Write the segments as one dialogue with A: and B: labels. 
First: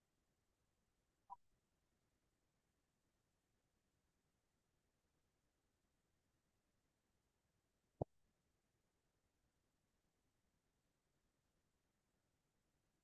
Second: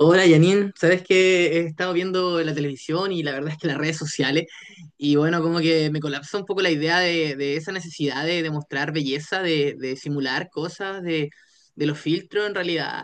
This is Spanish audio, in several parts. A: Hola Janine, sabes que he estado viendo la televisión y la verdad es que las redes sociales y bueno, como que me colapsa un poco la idea de esa necesidad de, demostrar belleza, de simular cosas, de los filtros en realidad.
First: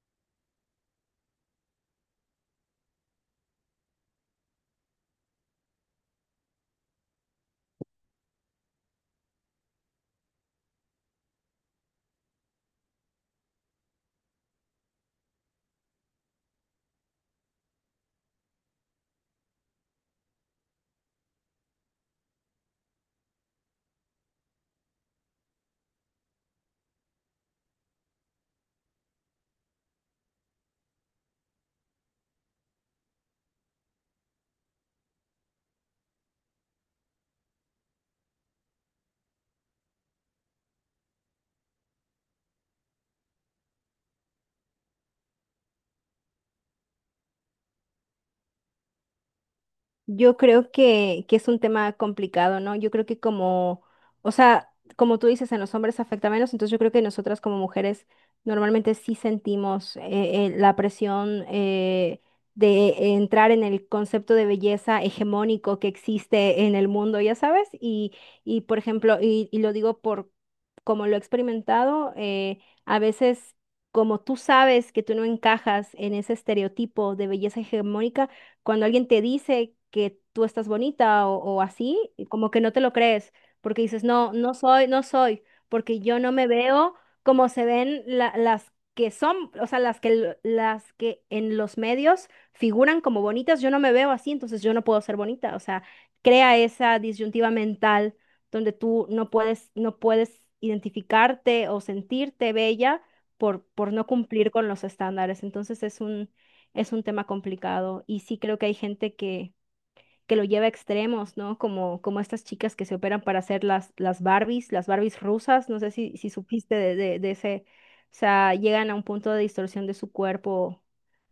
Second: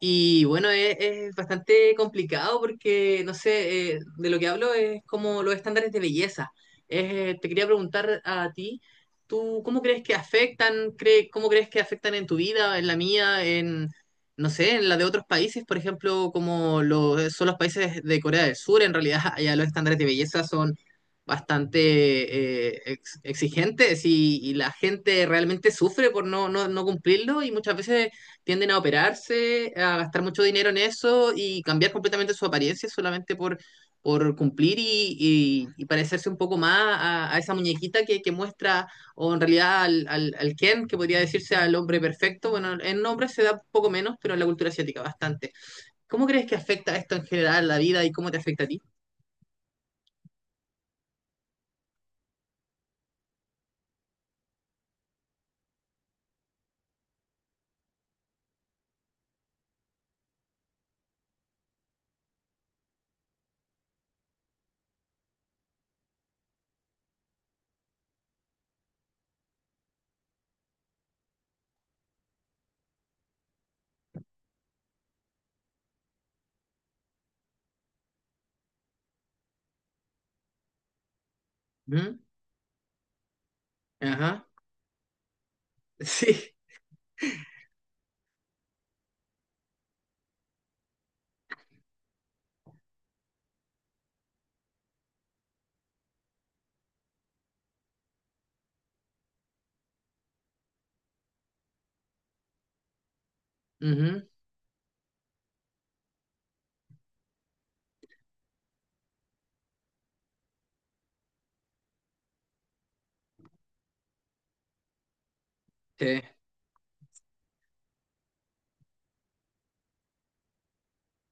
A: Y bueno, es bastante complicado porque, no sé, de lo que hablo es como los estándares de belleza. Te quería preguntar a ti, ¿tú cómo crees que afectan, cómo crees que afectan en tu vida, en la mía, en no sé, en la de otros países, por ejemplo, como los, son los países de Corea del Sur, en realidad? Allá los estándares de belleza son bastante exigentes y la gente realmente sufre por no cumplirlo y muchas veces tienden a operarse, a gastar mucho dinero en eso y cambiar completamente su apariencia solamente por cumplir y, y parecerse un poco más a esa muñequita que muestra o en realidad al Ken, que podría decirse al hombre perfecto. Bueno, en hombres se da poco menos, pero en la cultura asiática bastante. ¿Cómo crees que afecta esto en general la vida y cómo te afecta a ti?
B: Yo creo que, es un tema complicado, ¿no? Yo creo que como, o sea, como tú dices, en los hombres afecta menos, entonces yo creo que nosotras como mujeres normalmente sí sentimos la presión de entrar en el concepto de belleza hegemónico que existe en el mundo, ya sabes, y por ejemplo, y lo digo por como lo he experimentado, a veces. Como tú sabes que tú no encajas en ese estereotipo de belleza hegemónica, cuando alguien te dice que tú estás bonita o así,
A: Ujú.
B: y como que no te lo crees, porque dices, no,
A: Ajá.
B: no soy, no soy, porque yo no me
A: Sí.
B: veo como se ven las que son, o sea, las que, las que en los medios figuran como bonitas, yo no me veo así, entonces yo no puedo ser bonita, o sea, crea esa disyuntiva mental donde tú no puedes, no puedes identificarte o sentirte bella por no
A: Ujú.
B: cumplir con los estándares. Entonces es un tema complicado y sí creo que hay gente que lo lleva a extremos, ¿no? Como, como estas chicas que se operan para hacer las Barbies rusas, no sé si,
A: Sí.
B: si supiste de ese, o sea, llegan a un punto de distorsión de su cuerpo,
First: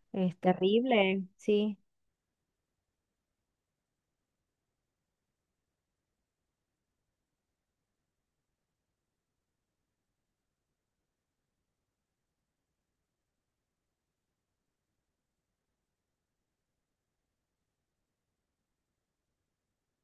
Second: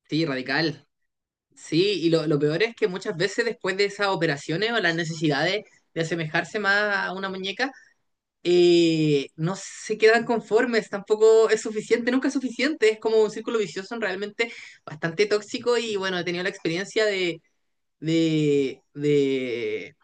A: Sí,
B: es
A: radical.
B: terrible, sí.
A: Sí, y lo peor es que muchas veces después de esas operaciones o las necesidades de asemejarse más a una muñeca, no se quedan conformes, tampoco es suficiente, nunca es suficiente, es como un círculo vicioso realmente bastante tóxico. Y bueno, he tenido la experiencia de, de,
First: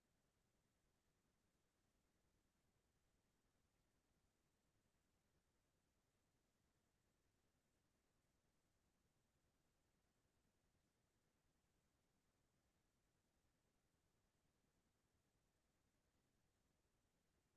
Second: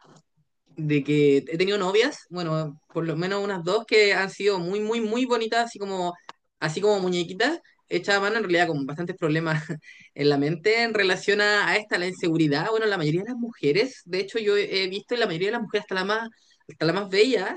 A: de que he tenido novias, bueno, por lo menos unas dos que han sido muy, muy, muy bonitas, así como muñequitas, hechas a mano en realidad con bastantes problemas en la mente en relación a esta, la inseguridad. Bueno, la mayoría de las mujeres, de hecho yo he visto en la mayoría de las mujeres, hasta la más bella,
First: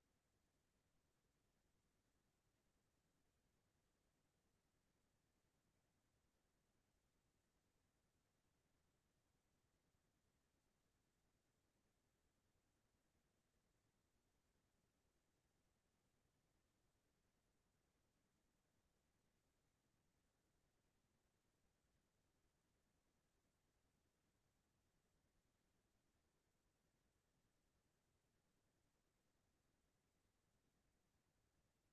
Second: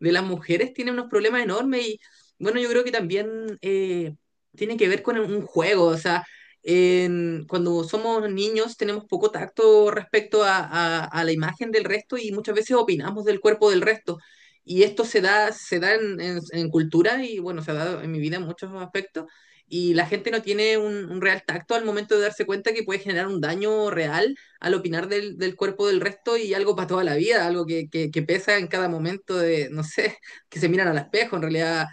A: de las mujeres tiene unos problemas enormes. Y bueno, yo creo que también tiene que ver con un juego, o sea, cuando somos niños tenemos poco tacto respecto a, a la imagen del resto y muchas veces opinamos del cuerpo del resto. Y esto se da en, en cultura y bueno, se ha dado en mi vida en muchos aspectos. Y la gente no tiene un real tacto al momento de darse cuenta que puede generar un daño real al opinar del, del cuerpo del resto y algo para toda la vida, algo que pesa en cada momento de, no sé, que se miran al espejo, en realidad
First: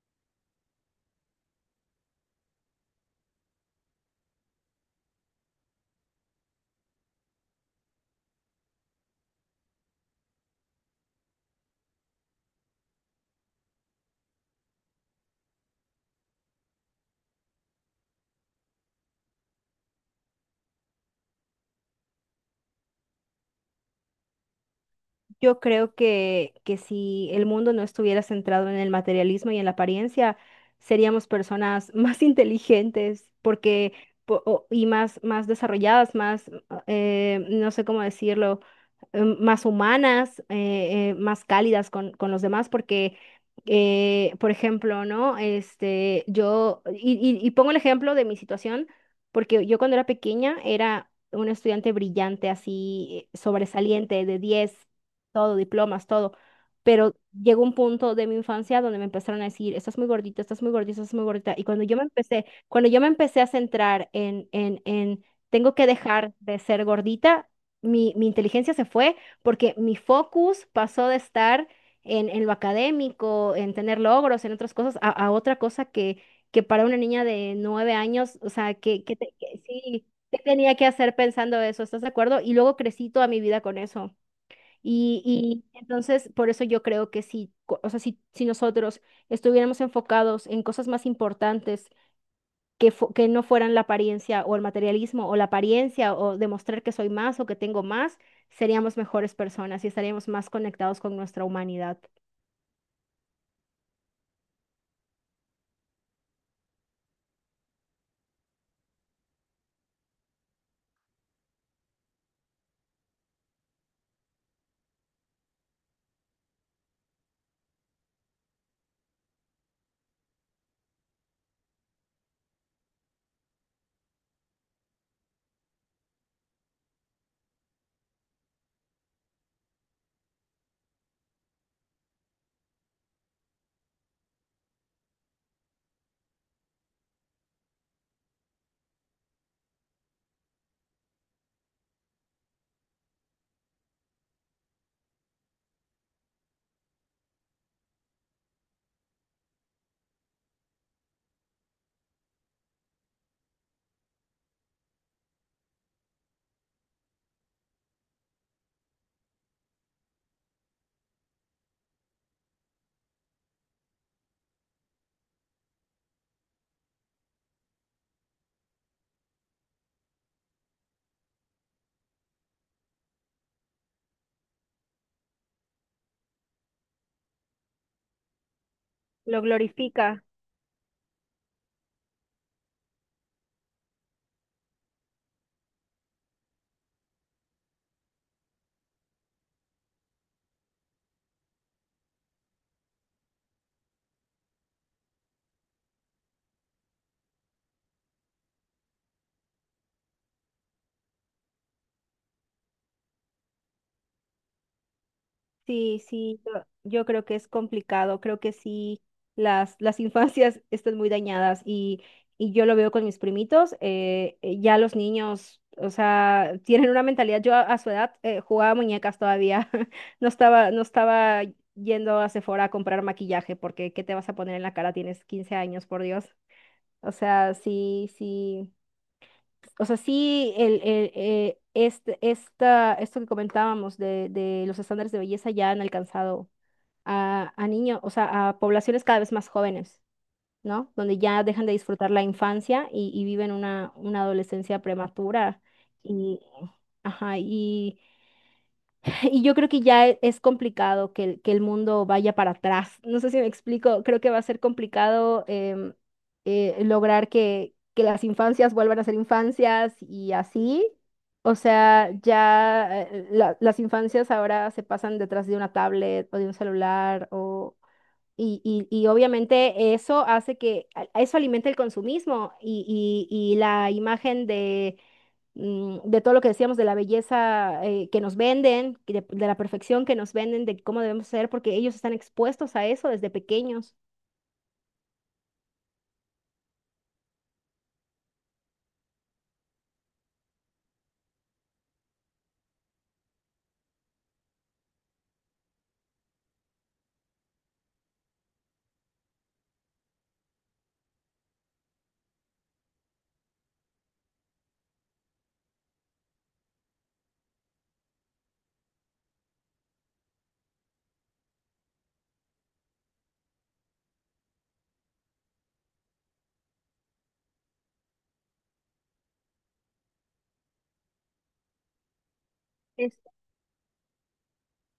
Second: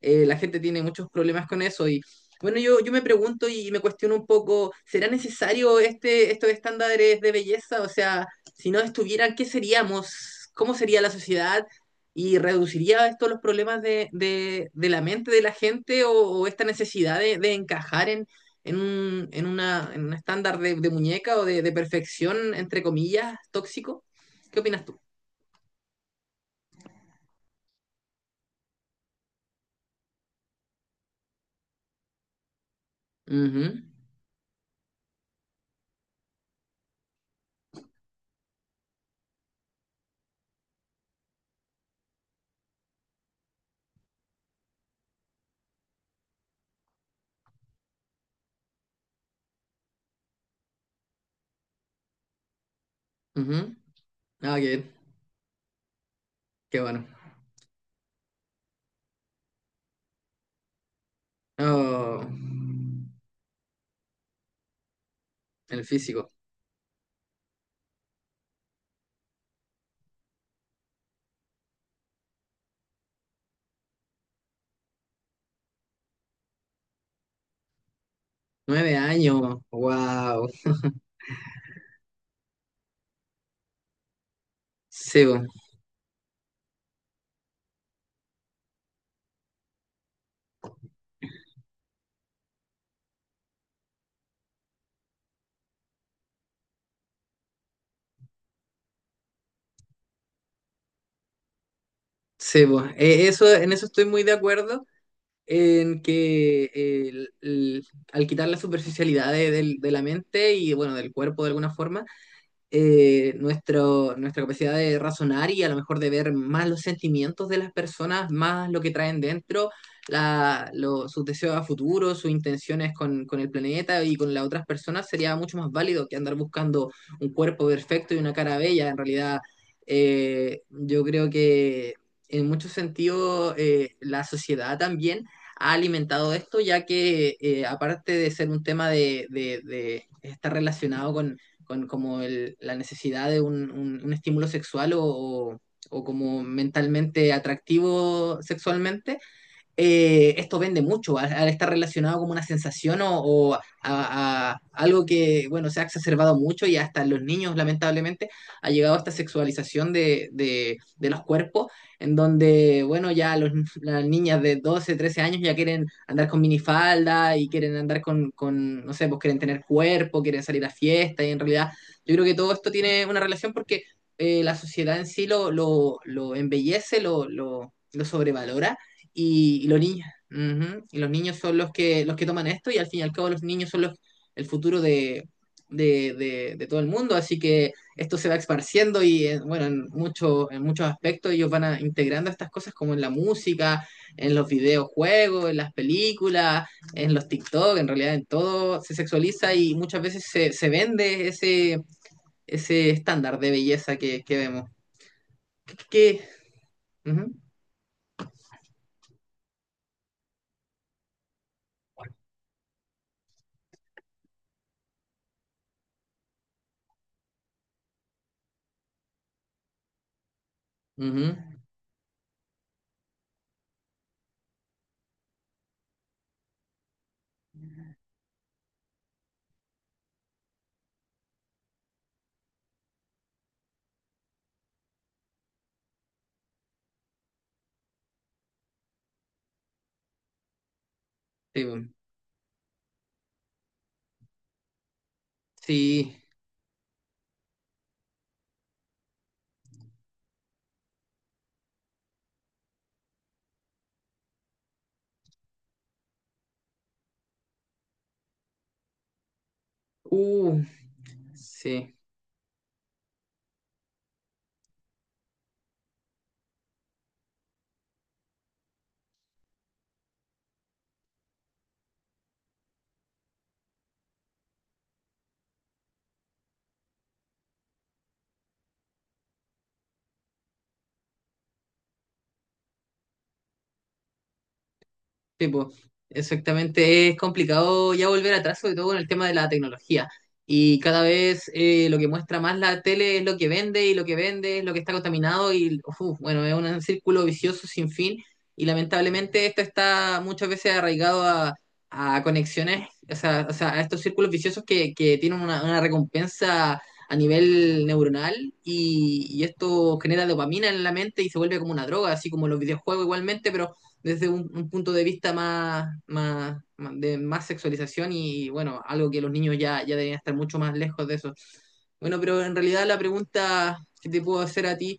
A: la gente tiene muchos problemas con eso. Y bueno, yo me pregunto y me cuestiono un poco, ¿será necesario este, estos estándares de belleza? O sea, si no estuvieran, ¿qué seríamos? ¿Cómo sería la sociedad? ¿Y reduciría esto los problemas de la mente de la gente o esta necesidad de encajar en un, en una, en un estándar de muñeca o de perfección, entre comillas, tóxico? ¿Qué opinas tú?
B: Yo creo que si el mundo no estuviera centrado en el materialismo y en la apariencia, seríamos personas más inteligentes,
A: Ujú.
B: porque y más, más desarrolladas, más, no sé cómo decirlo, más humanas, más cálidas con los demás, porque, por ejemplo, ¿no? Este, y pongo el ejemplo de mi situación, porque yo cuando era pequeña era un estudiante brillante, así
A: Ujú.
B: sobresaliente, de
A: Ah, qué,
B: 10 todo, diplomas, todo.
A: qué bueno.
B: Pero llegó un punto de mi infancia donde me empezaron a decir, estás muy gordita, estás muy gordita, estás muy gordita. Y cuando yo me
A: Oh,
B: empecé, cuando yo me empecé a centrar tengo
A: el
B: que
A: físico.
B: dejar de ser gordita, mi inteligencia se fue porque mi focus pasó de estar en lo académico, en tener logros, en otras cosas, a otra cosa que para una niña de 9 años, o sea,
A: Nueve
B: que,
A: años.
B: que sí, ¿qué
A: Wow.
B: tenía que hacer pensando eso? ¿Estás de acuerdo? Y luego crecí toda mi vida con eso.
A: Sebo,
B: Y entonces, por eso yo creo que si, o sea, si, si nosotros estuviéramos enfocados en cosas más importantes que, que no fueran la apariencia o el materialismo o la apariencia o demostrar que soy más o que tengo más, seríamos mejores personas y estaríamos más conectados con nuestra humanidad.
A: sebo. Eso, en eso estoy muy de acuerdo. En que al quitar la superficialidad de, de la mente y bueno, del cuerpo de alguna forma, nuestra capacidad de razonar y a lo mejor de ver más los sentimientos de las personas, más lo que traen dentro, la, sus deseos a futuro, sus intenciones con el planeta y con las otras personas, sería mucho más válido que andar buscando un cuerpo perfecto y una cara bella. En realidad, yo creo que en muchos sentidos la sociedad también ha alimentado esto, ya que aparte de ser un tema de estar relacionado con como la necesidad de un, un estímulo sexual o como mentalmente atractivo sexualmente. Esto vende mucho al, al estar relacionado como una sensación o a algo que, bueno, se ha exacerbado mucho y hasta en los niños, lamentablemente, ha llegado esta sexualización de los cuerpos, en donde, bueno, ya los, las niñas de 12, 13 años ya quieren andar con minifalda y quieren andar con, no sé, pues quieren tener cuerpo, quieren salir a fiesta y en realidad yo creo que todo esto tiene una relación porque… la sociedad en sí lo embellece, lo sobrevalora
B: Lo
A: y los niños,
B: glorifica.
A: ujú, y los niños son los que toman esto y al fin y al cabo los niños son los, el futuro de, de todo el mundo, así que esto se va esparciendo. Y bueno, en, mucho, en muchos aspectos ellos van integrando estas cosas como en la música, en los videojuegos, en las películas, en los TikTok, en realidad en todo se sexualiza y muchas veces se vende ese, ese estándar de belleza que vemos. ¿Qué? qué-
B: Sí,
A: qué?
B: sí, yo creo
A: Ujú.
B: que es complicado, creo que sí, las infancias están muy dañadas y yo lo veo con mis primitos, ya los niños, o sea, tienen una mentalidad, yo a su edad jugaba muñecas todavía, no estaba, no
A: Ujú.
B: estaba yendo a Sephora a comprar maquillaje porque ¿qué te vas a poner en la cara? Tienes 15 años, por Dios. O sea, sí, sí, o sea, sí, el, este, esta, esto que comentábamos de los estándares de belleza ya han alcanzado a niños, o sea, a poblaciones cada vez más jóvenes, ¿no? Donde ya dejan de
A: Sí.
B: disfrutar la infancia y viven una adolescencia prematura.
A: Sí.
B: Y, ajá, y, y yo creo que ya es complicado que, que el mundo vaya para atrás. No sé si me explico, creo que va a ser complicado lograr que las infancias vuelvan a ser infancias y
A: Uh.
B: así. O
A: Sí,
B: sea, ya las infancias ahora se pasan detrás de una tablet o de un celular o, y, y obviamente eso hace que, eso alimenta el consumismo y la imagen de, de todo lo que decíamos, de la belleza que nos venden, que de la perfección que nos venden, de cómo debemos ser, porque ellos están expuestos a eso desde pequeños.
A: tipo, exactamente. Es complicado ya volver atrás, sobre todo con el tema de la tecnología. Y cada vez lo que muestra más la tele es lo que vende y lo que vende es lo que está contaminado y, uf, bueno, es un círculo vicioso sin fin. Y lamentablemente esto está muchas veces arraigado a conexiones, o sea, a estos círculos viciosos que tienen una recompensa a nivel neuronal. Y, y esto genera dopamina en la mente y se vuelve como una droga, así como los videojuegos igualmente, pero desde un punto de vista más, de más sexualización y bueno, algo que los niños ya deberían estar mucho más lejos de eso. Bueno, pero en realidad la pregunta que te puedo hacer a ti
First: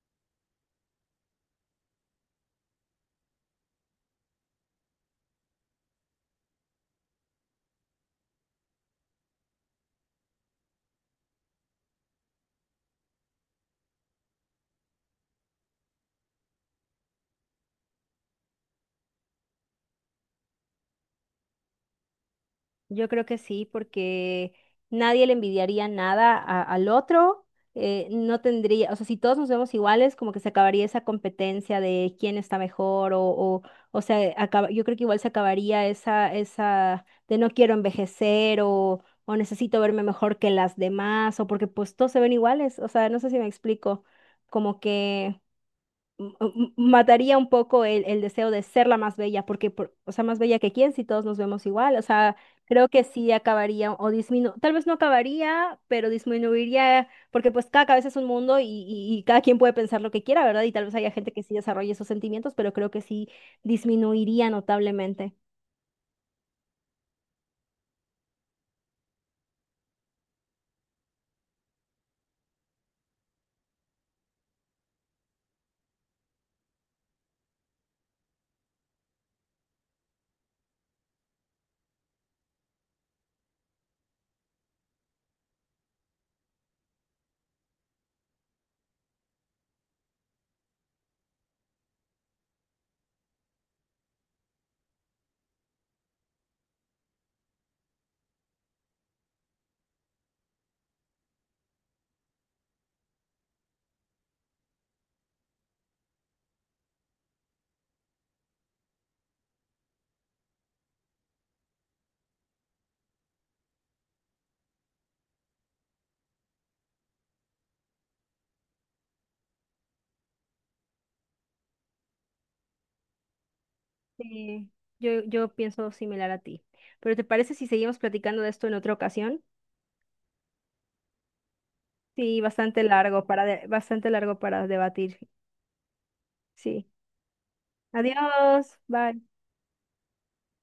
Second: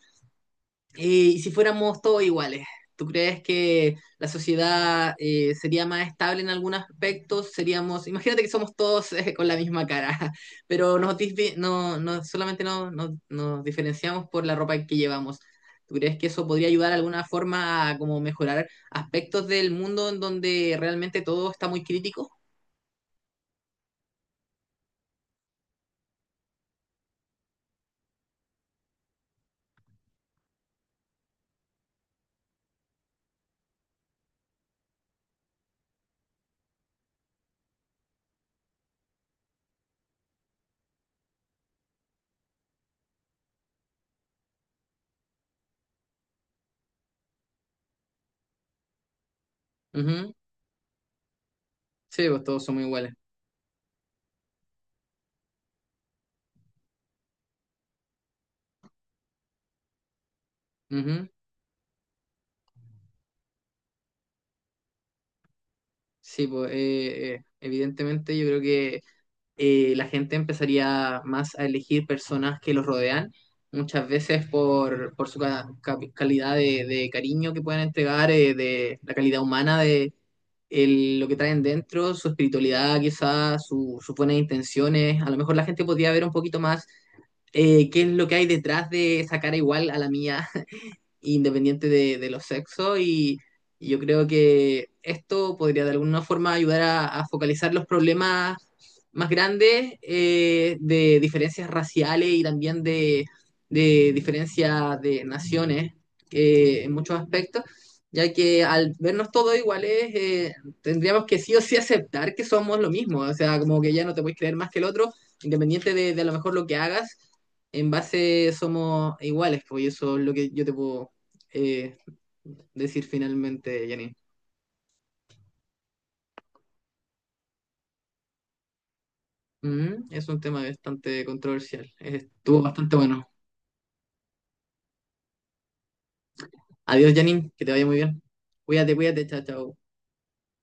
A: eh, y si fuéramos todos iguales, ¿tú crees que la sociedad sería más estable en algunos aspectos? Seríamos, imagínate que somos todos con la misma cara, pero nos disvi- no, no, solamente nos diferenciamos por la ropa que llevamos. ¿Tú crees que eso podría ayudar de alguna forma a como mejorar aspectos del mundo en donde realmente todo está muy crítico?
B: Yo creo que sí, porque nadie le envidiaría nada al otro. No tendría, o sea, si todos nos vemos iguales, como que se acabaría esa competencia de quién está mejor o sea, yo creo que igual se acabaría esa, esa de no quiero envejecer o necesito verme mejor que las demás o porque pues todos se ven iguales. O sea, no sé si me explico, como que mataría un poco el deseo de ser la más bella, porque, o sea,
A: Ujú.
B: más bella que quién si todos nos vemos igual, o
A: Sí,
B: sea,
A: pues todos somos
B: creo que
A: iguales.
B: sí acabaría o disminuiría, tal vez no acabaría, pero disminuiría, porque pues cada cabeza es un mundo y cada quien puede pensar lo que quiera, ¿verdad? Y tal vez haya
A: Ujú.
B: gente que sí desarrolle esos sentimientos, pero creo que sí disminuiría notablemente.
A: Sí, pues evidentemente yo creo que la gente empezaría más a elegir personas que los rodean, muchas veces por su calidad de cariño que pueden entregar, de la calidad humana de lo que traen dentro, su espiritualidad quizás, sus buenas intenciones. A lo mejor la gente podría ver un poquito más qué es lo que hay detrás de esa cara igual a la mía independiente de los sexos. Y, y yo creo que esto podría de alguna forma ayudar a focalizar los problemas más grandes de diferencias raciales y también de diferencias de naciones en muchos aspectos, ya que al vernos todos iguales tendríamos que sí o sí aceptar que somos lo mismo, o sea, como que ya no te puedes creer más que el otro, independiente de a lo mejor lo que hagas, en base somos iguales, pues. Y eso es lo que yo te puedo eh, decir finalmente, Janine.
B: Sí, yo pienso similar a ti. Pero ¿te parece si seguimos platicando de esto en otra ocasión?
A: Mm, es un tema bastante controversial.
B: Sí,
A: Estuvo
B: bastante
A: bastante
B: largo
A: bueno.
B: para bastante largo para debatir. Sí.
A: Adiós, Janine, que te vaya muy bien.
B: Adiós,
A: Cuídate,
B: bye.
A: cuídate, chao, chao.